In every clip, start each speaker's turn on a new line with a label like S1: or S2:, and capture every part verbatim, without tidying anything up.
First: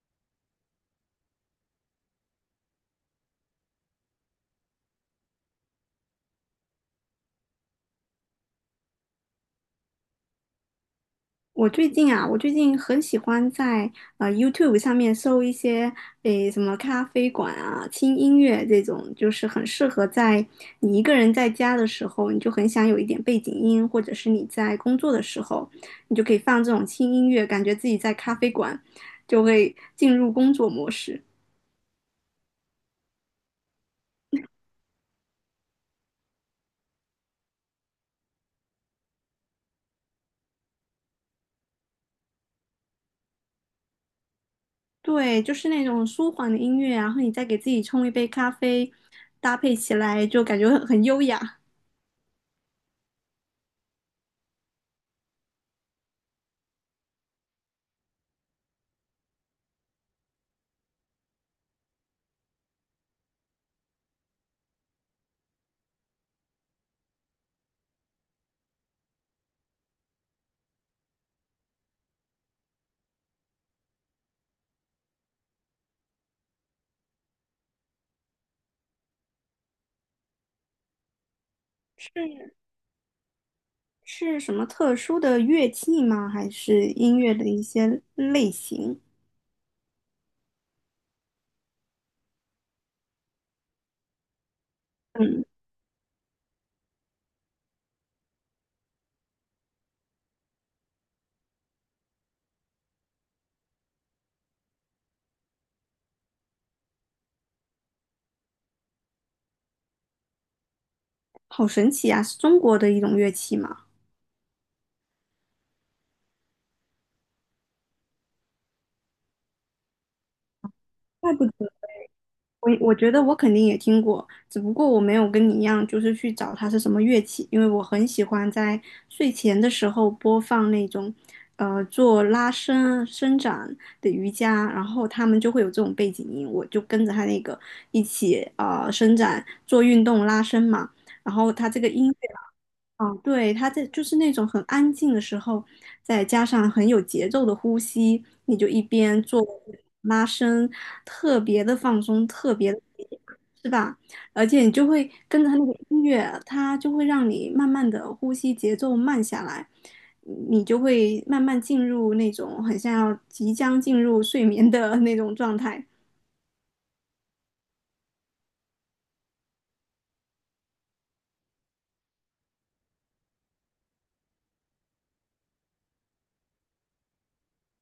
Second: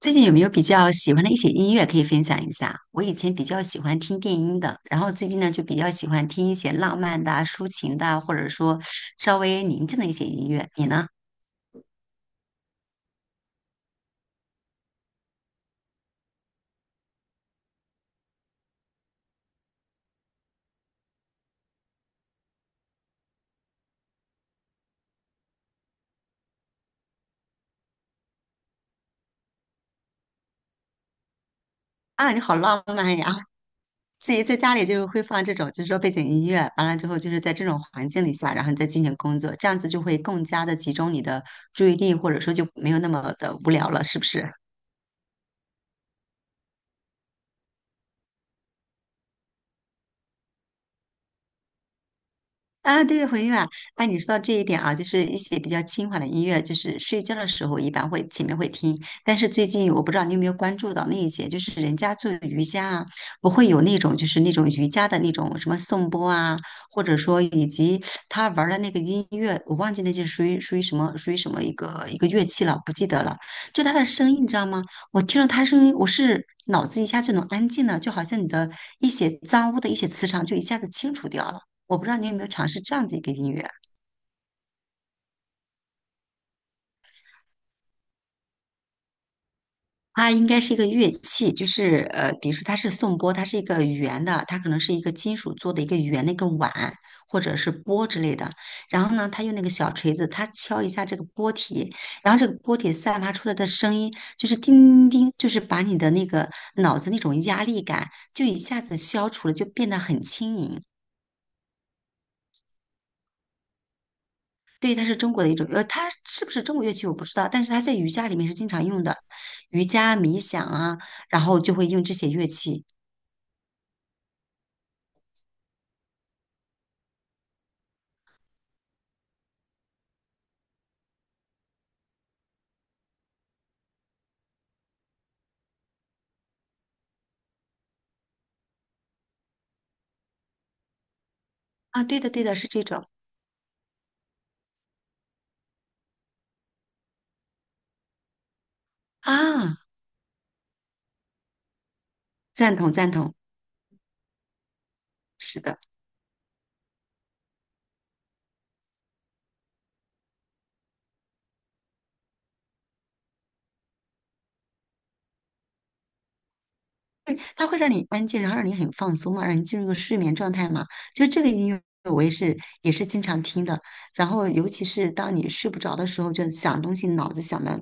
S1: 最近有没有比较喜欢的一些音乐可以分享一下？我以前比较喜欢听电音的，然后最近呢就比较喜欢听一些浪漫的啊抒情的啊或者说稍微宁静的一些音乐。你呢？
S2: 我最近啊，我最近很喜欢在呃 Y O U T U B E 上面搜一些诶什么咖啡馆啊、轻音乐这种，就是很适合在你一个人在家的时候，你就很想有一点背景音，或者是你在工作的时候，你就可以放这种轻音乐，感觉自己在咖啡馆，就会进入工作模式。
S1: 啊，你好浪漫呀！自己在家里就是会放这种，就是说背景音乐，完了之后就是在这种环境里下，然后你再进行工作，这样子就会更加的集中你的注意力，或者说就没有那么的无聊了，是不是？
S2: 对，就是那种舒缓的音乐啊，然后你再给自己冲一杯咖啡，搭配起来就感觉很很优雅。
S1: 啊，对，回音啊，那你说到这一点啊，就是一些比较轻缓的音乐，就是睡觉的时候一般会前面会听，但是最近我不知道你有没有关注到那一些，就是人家做瑜伽啊，不会有那种就是那种瑜伽的那种什么颂钵啊，或者说以及他玩儿的那个音乐，我忘记那是属于属于什么属于什么一个一个乐器了，不记得了。就他的声音，你知道吗？我听了他声音，我是脑子一下就能安静了，就好像你的一些脏污的一些磁场就一下子清除掉了。我不知道你有没有尝试这样子一个音乐啊，
S2: 是什么特殊的乐器吗？还是音乐的一些类型？
S1: 它应该是一个乐器，就是呃，比如说它是颂钵，它是一个圆的，它可能是一个金
S2: 嗯。
S1: 属做的一个圆的一个碗或者是钵之类的。然后呢，它用那个小锤子，它敲一下这个钵体，然后这个钵体散发出来的声音就是叮叮叮，就是把你的那个脑子那种压力感就一下子消除了，就变得很轻盈。
S2: 好神奇啊！是中国的一种乐器吗？
S1: 对，它是中国的一种，呃，它是不是中国乐器我不知道，但是它在瑜伽里面是经常用的，瑜伽、冥想啊，
S2: 怪
S1: 然
S2: 不
S1: 后
S2: 得。
S1: 就会用这些乐
S2: 我，
S1: 器
S2: 我觉得我肯定也听过，只不过我没有跟你一样，就是去找它是什么乐器，因为我很喜欢在睡前的时候播放那种，呃，做拉伸伸展的瑜伽，然后他们就会有这种背景音，我就跟着他那个一起呃伸展做运动拉伸嘛，然后他这个
S1: 啊。
S2: 音乐。
S1: 对的，对的，是这种
S2: 啊，对，他在就是那种很安静的时候，再加上很有节奏的呼吸，你就一边做
S1: 啊，
S2: 拉伸，特别的放松，特别
S1: 赞
S2: 的，
S1: 同，赞同，
S2: 是吧？而且你就会跟着他
S1: 是
S2: 那个
S1: 的。
S2: 音乐，它就会让你慢慢的呼吸节奏慢下来，你就会慢慢进入那种很像要即将进入睡眠的 那种状态。
S1: 对，它会让你安静，然后让你很放松嘛，让你进入一个睡眠状态嘛。就这个音乐，我也是也是经常听的。然后，尤其是当你睡不着的时候，就想东西，脑子想的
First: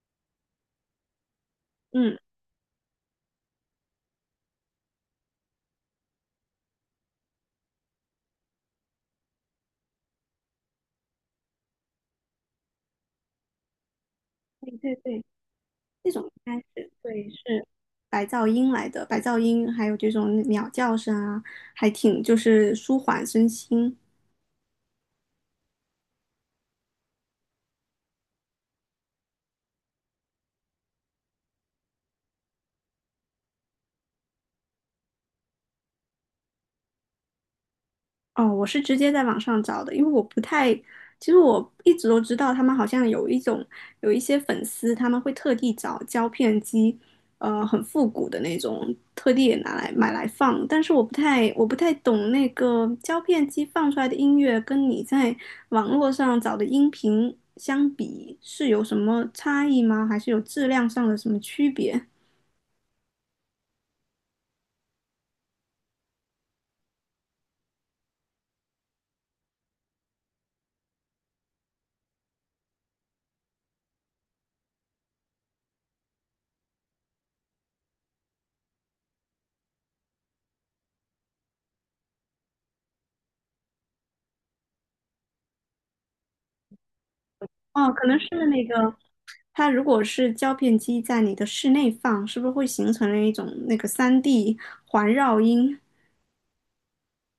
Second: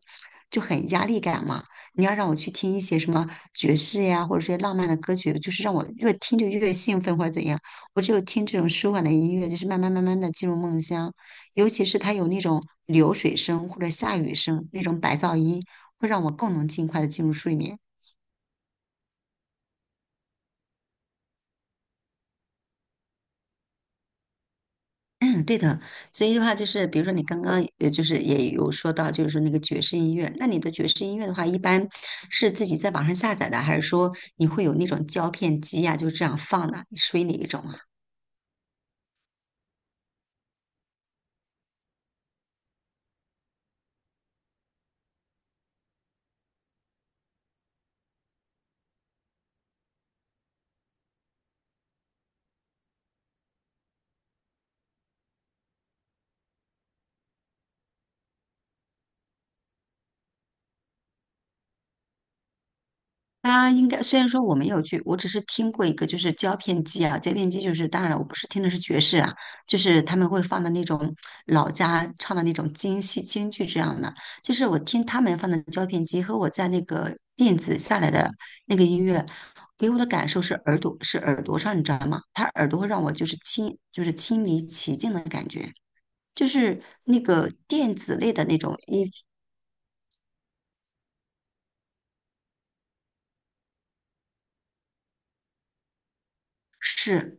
S1: 就很压力感嘛。你要
S2: 嗯，
S1: 让我去听一些什么爵士呀，或者说浪漫的歌曲，就是让我越听就越兴奋或者怎样。我只有听这种舒缓的音乐，就是慢慢慢慢的进入梦乡。尤其是它有那种流水声或者下雨声
S2: 对
S1: 那
S2: 对
S1: 种白
S2: 对。
S1: 噪音，会
S2: 那种
S1: 让
S2: 应
S1: 我更
S2: 该
S1: 能尽
S2: 是
S1: 快的进
S2: 对，
S1: 入睡
S2: 是
S1: 眠。
S2: 白噪音来的，白噪音还有这种鸟叫声啊，还挺就是舒缓身心。
S1: 嗯，对的，所以的话就是，比如说你刚刚呃，就是也有说到，就是说那个爵士音乐，那你的爵士音乐的话，一般是自己在网上下载的，还是说你会有那种胶片机呀、就这样放的？属于哪一种啊？
S2: 哦，我是直接在网上找的，因为我不太，其实我一直都知道他们好像有一种有一些粉丝，他们会特地找胶片机，呃，很复古的那种，特地也拿来买来放。但是我不太我不太懂那个胶片机放出来的音乐跟你在网络上找的音频相比是有什么差异吗？还是有质量上的什么区别？
S1: 它应该虽然说我没有去，我只是听过一个，就是胶片机啊，胶片机就是当然了，我不是听的是爵士啊，就是他们会放的那种老家唱的那种京戏京剧这样的，就是我听他们放的胶片机和我在那个电子下来的那个音乐，给我的感受是耳朵是耳朵上，你知道吗？他耳朵会让我就是亲就是亲临其境的感觉，就是那个
S2: 哦，
S1: 电
S2: 可
S1: 子
S2: 能是
S1: 类的那
S2: 那
S1: 种
S2: 个。
S1: 音
S2: 它如果是胶片机在你的室内放，是不是会形成了一种那个三 d 环绕音，
S1: 是。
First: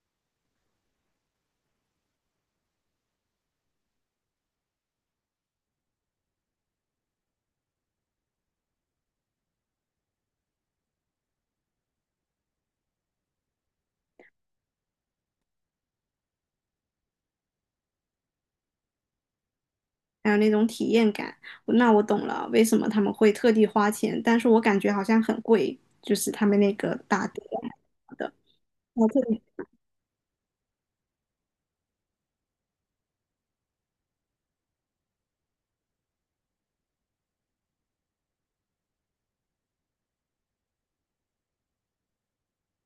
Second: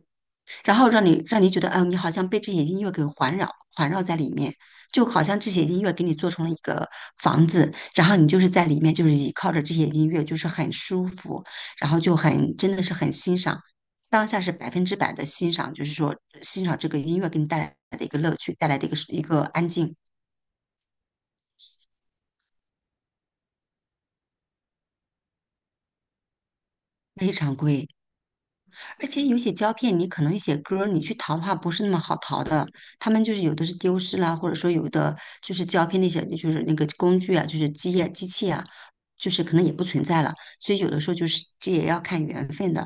S1: 然后让你让你觉得，嗯，你好像被这些音乐给环绕环绕在里面，就好像这些音乐给你做成了一个房子，然后你就是在里面，就是倚靠着这些音乐，就是很舒服，然后就很真的是很欣赏，当下是百分之百的欣赏，就是说欣赏这个音乐给你带来的一个乐趣，带来的一个一个安静。
S2: 还有那种体验感？那我懂了，为什么他们会特地花钱，但是我感觉好像很贵，就是他们那个打碟的。
S1: 而
S2: 我
S1: 且有些胶片，你可能有些歌儿，你去淘的话不是那么好淘的。他们就是有的是丢失啦，或者说有的就是胶片那些，就是那个工具啊，就是机啊、机器啊，就是可能也不存在了。所以有的时候就是这也要看缘分的。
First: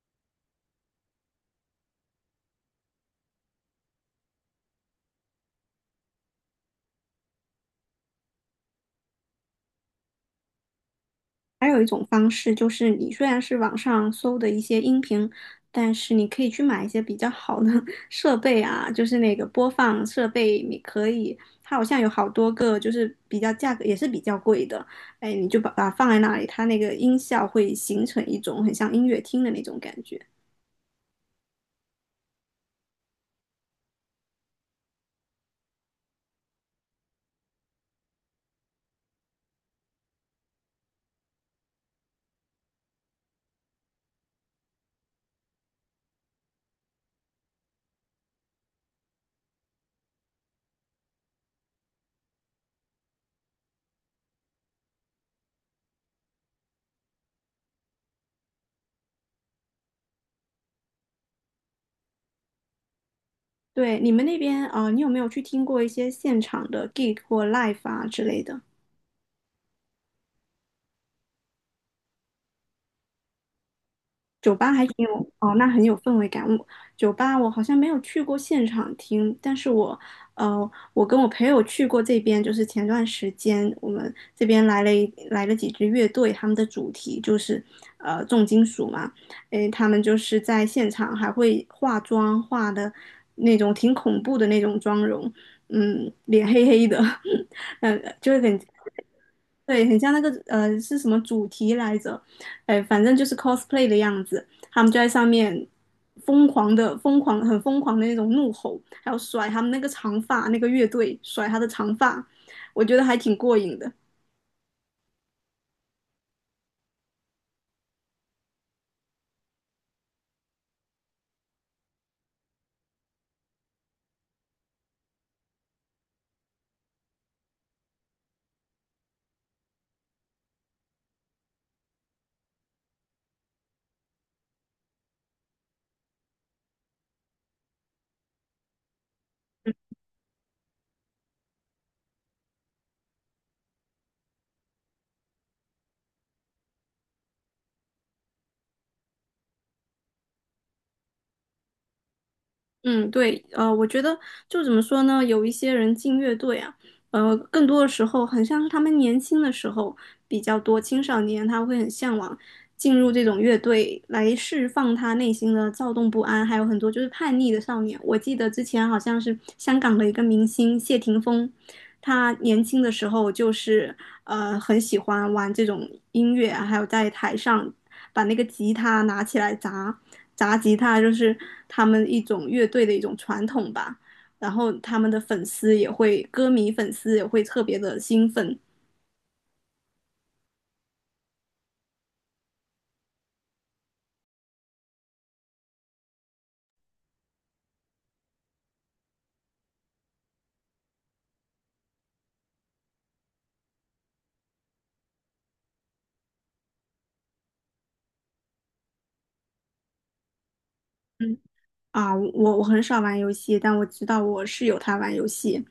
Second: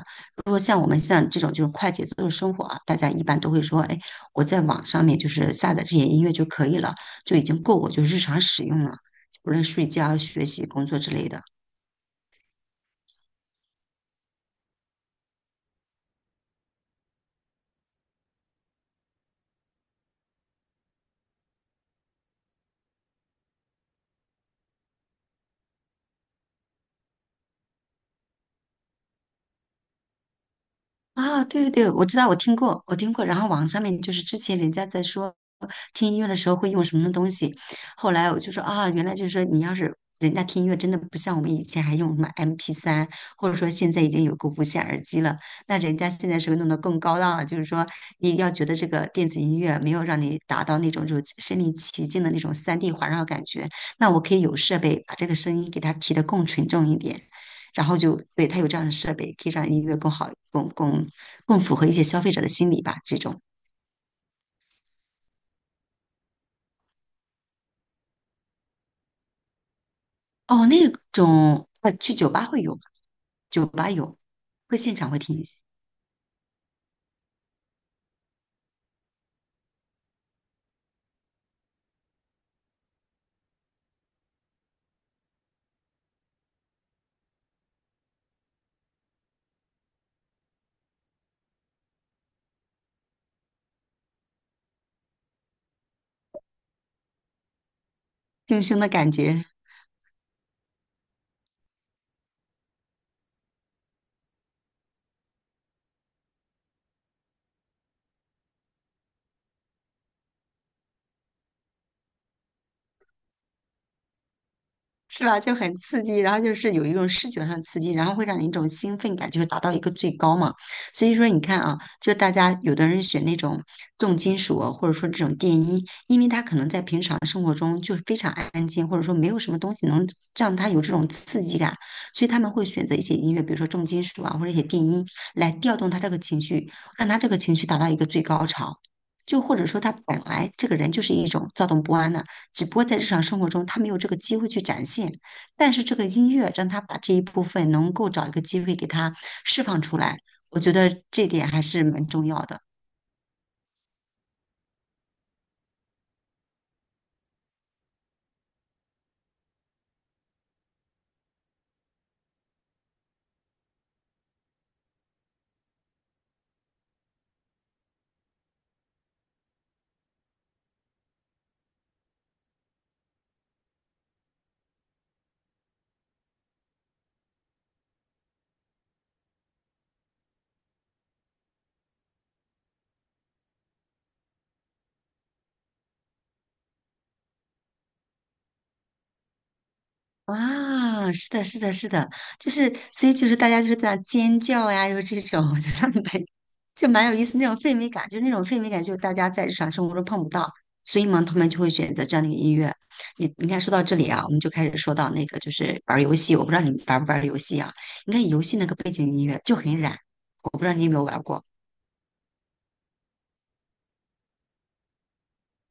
S1: 如果像我们像这种就是快节奏的生活啊，大家一般都会说，哎，我在网上面就是下载这些音乐就可以了，就已经够我就日常使用了，无论睡觉、学习、工作之类的。
S2: 还有一种方式就是，你虽然是网上搜的一些音频，但是你可以去买一些比较好的 设备啊，就是那个播放设备，你可以，它好像有好多个，就是比较价格也是比较贵的，哎，你就把把它放在那里，它那个音效会形成一种很像音乐厅的那种感觉。
S1: 啊，对对对，我知道，我听过，我听过。然后网上面就是之前人家在说听音乐的时候会用什么东西，后来我就说啊，原来就是说你要是人家听音乐真的不像我们以前还用什么 MP3,或者说现在已经有个无线耳机了，那人家现在是不是弄得更高档了？就是说你要觉得这个电子音乐没有让你达到那种就是身临其境的那种三 d 环绕感觉，那我可以有设备把这个声音给它提得更纯正一点。然后就对它有这样的设备，可以让音乐更好、更更更符合一些消费者的心理吧。这种
S2: 对，你们那边，呃，你有没有去听过一些现场的 gig 或 live 啊之类的？
S1: 哦，那种呃，去酒吧会有吧，酒吧有，
S2: 酒吧
S1: 会
S2: 还
S1: 现
S2: 挺
S1: 场会
S2: 有
S1: 听一
S2: 哦，
S1: 些
S2: 那很有氛围感。我酒吧我好像没有去过现场听，但是我呃，我跟我朋友去过这边，就是前段时间我们这边来了一来了几支乐队，他们的主题就是呃重金属嘛，诶，他们就是在现场还会化妆，化的那种挺恐怖的那种妆容，嗯，脸黑黑的，嗯，就会很
S1: 听胸的感觉。
S2: 对，很像那个呃是什么主题来着？哎，反正就是 cosplay 的样子，他们就在上面疯狂的、疯狂、很疯狂的那种怒吼，还有甩他们那个长发，那个乐队甩他的长发，我觉得还挺过瘾的。
S1: 是吧？就很刺激，然后就是有一种视觉上刺激，然后会让你一种兴奋感，就是达到一个最高嘛。所以说，你看啊，就大家有的人选那种重金属啊或者说这种电音，因为他可能在平常生活中就非常安静，或者说没有什么东西能让他有这种刺激感，所以他们会选择一些音乐，比如说重金属啊，或者一些电音，来调动他这个情绪，让他这个情绪达到一个最高潮。就或者说他本来这个人就是一种躁动不安的。只不过在日常生活中他没有这个机会去展现。但是这个音乐让他把这一部分能够找一个机会给他释放出来，我觉得这点还是蛮重要的。
S2: 嗯，对，呃，我觉得就怎么说呢，有一些人进乐队啊，呃，更多的时候很像是他们年轻的时候比较多，青少年他会很向往进入这种乐队来释放他内心的躁动不安，还有很多就是叛逆的少年。我记得之前好像是香港的一个明星谢霆锋，他年轻的时候就是呃很喜欢玩这种音乐啊还有在台上把那个吉他拿起来砸，砸吉他就是他们一种乐队的一种传统吧。然后他们的粉丝也会，歌迷粉丝也会特别的兴奋。
S1: 哇，是的，是的，是的，就是所以就是大家就是在那尖叫呀，又是这种，就得蛮就蛮有意思那种氛围感，就那种氛围感，就大家在日常生活中碰不到，所以嘛，他们就会选择这样的一个音乐。你你看，说到这里啊，我们就开始说到那个就是玩儿游戏，我不知道你玩不玩儿游戏啊？你看游戏那个背景音乐就很燃，我不知道你有没有玩
S2: 嗯。
S1: 过。
S2: 啊，我我很少玩游戏，但我知道我室友他玩游戏，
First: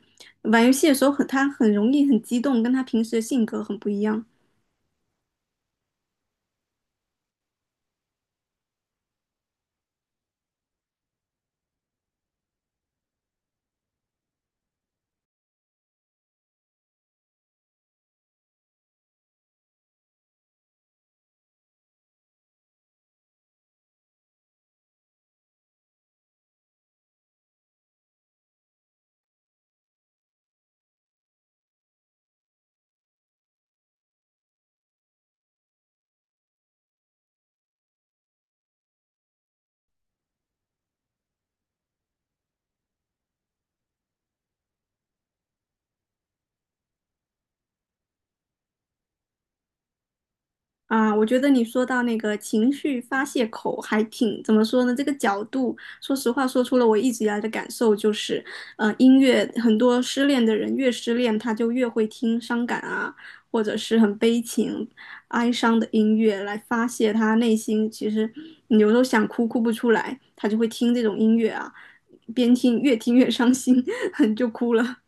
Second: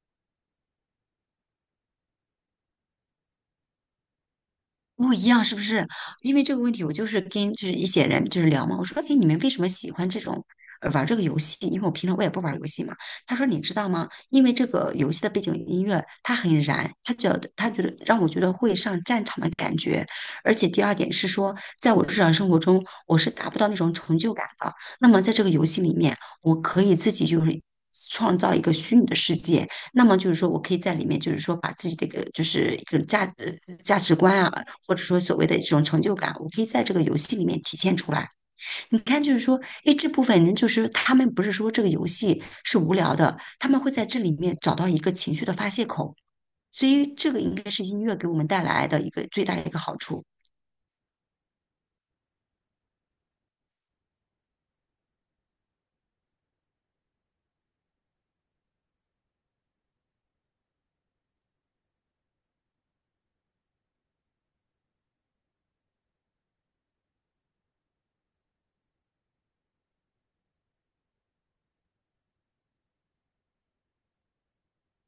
S2: 玩游戏的时候很他很容易很激动，跟他平时的性格很不一样。
S1: 不一样，是不是？因为这个问题，我就是跟就是一些人就是聊嘛，我说，哎，你们为什么喜欢这种呃玩这个游戏？因为我平常我也不玩游戏嘛。他说，你知道吗？因为这个游戏的背景音乐它很燃，他觉得他觉得让我觉得会上战场的感觉。而且第二点是说，在我日常生活中，我是达不到那种成就感的。那么在这个游戏里面，我可以自己就是。创造一个虚拟的世界，那么就是说我可以在里面，就是说把自己的一个就是一种价呃价值观啊，或者说所谓的这种成就感，我可以在这个游戏里面体现出来。你看，就是说，诶，这部分人就是他们不是说这个游戏是无聊的，他们会在这里面找到一个情绪的发泄口，所以这个应该是音乐给我们带来的一个最大的一个好处。
S2: 啊，我觉得你说到那个情绪发泄口还挺，怎么说呢？这个角度，说实话，说出了我一直以来的感受，就是，呃，音乐很多失恋的人越失恋，他就越会听伤感啊，或者是很悲情、哀伤的音乐来发泄他内心。其实你有时候想哭哭不出来，他就会听这种音乐啊，边听越听越伤心，就哭了。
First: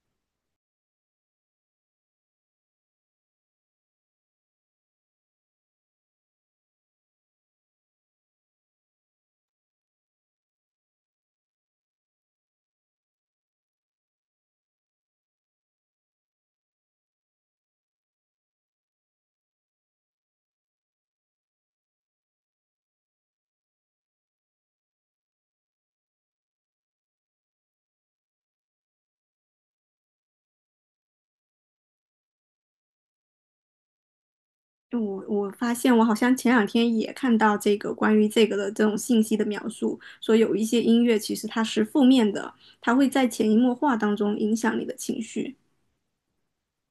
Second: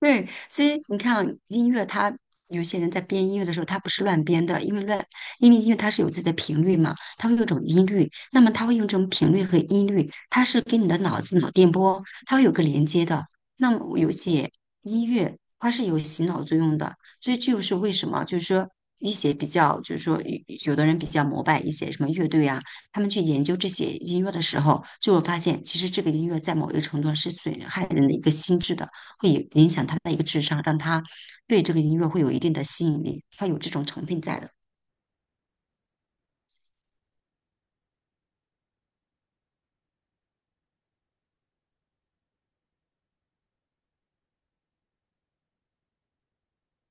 S1: 对，所以你看啊音乐它有些人在编音乐的时候，他不是乱编的，因为乱，因为音乐它是有自己的频率嘛，它会有一种音律，那么它会用这种频率和音律，它是跟你的脑子脑电波，它会有个连接的。那么有些音乐它是有洗脑作用的，所以这就是为什么，就是说一些比较，就是说有有的人比较膜拜一些什么乐队啊，他们去研究这些音乐的时候，就会发现，其实这个音乐在某一个程度上是损害人的一个心智的。会影响他的一个智商，让他对这个音乐会有一定的吸引力，他有这种成分在的。
S2: 我我发现我好像前两天也看到这个关于这个的这种信息的描述，说有一些音乐其实它是负面的，它会在潜移默化当中影响你的情绪。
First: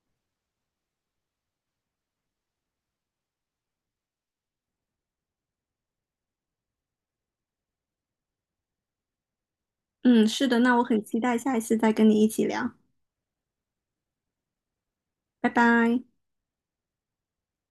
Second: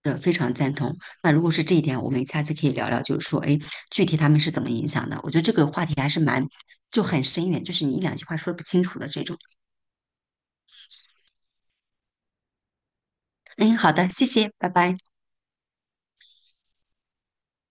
S1: 呃，非常赞同。那如果是这一点，我们下次可以聊聊，就是说，哎，具体他们是怎么影响的？我觉得这个话题还是蛮，就很深远，就是你一两句话说不清楚的这种。
S2: 嗯，是的，那我很期待下一次再跟你一起聊，
S1: 嗯，好的，谢谢，拜拜。
S2: 拜拜。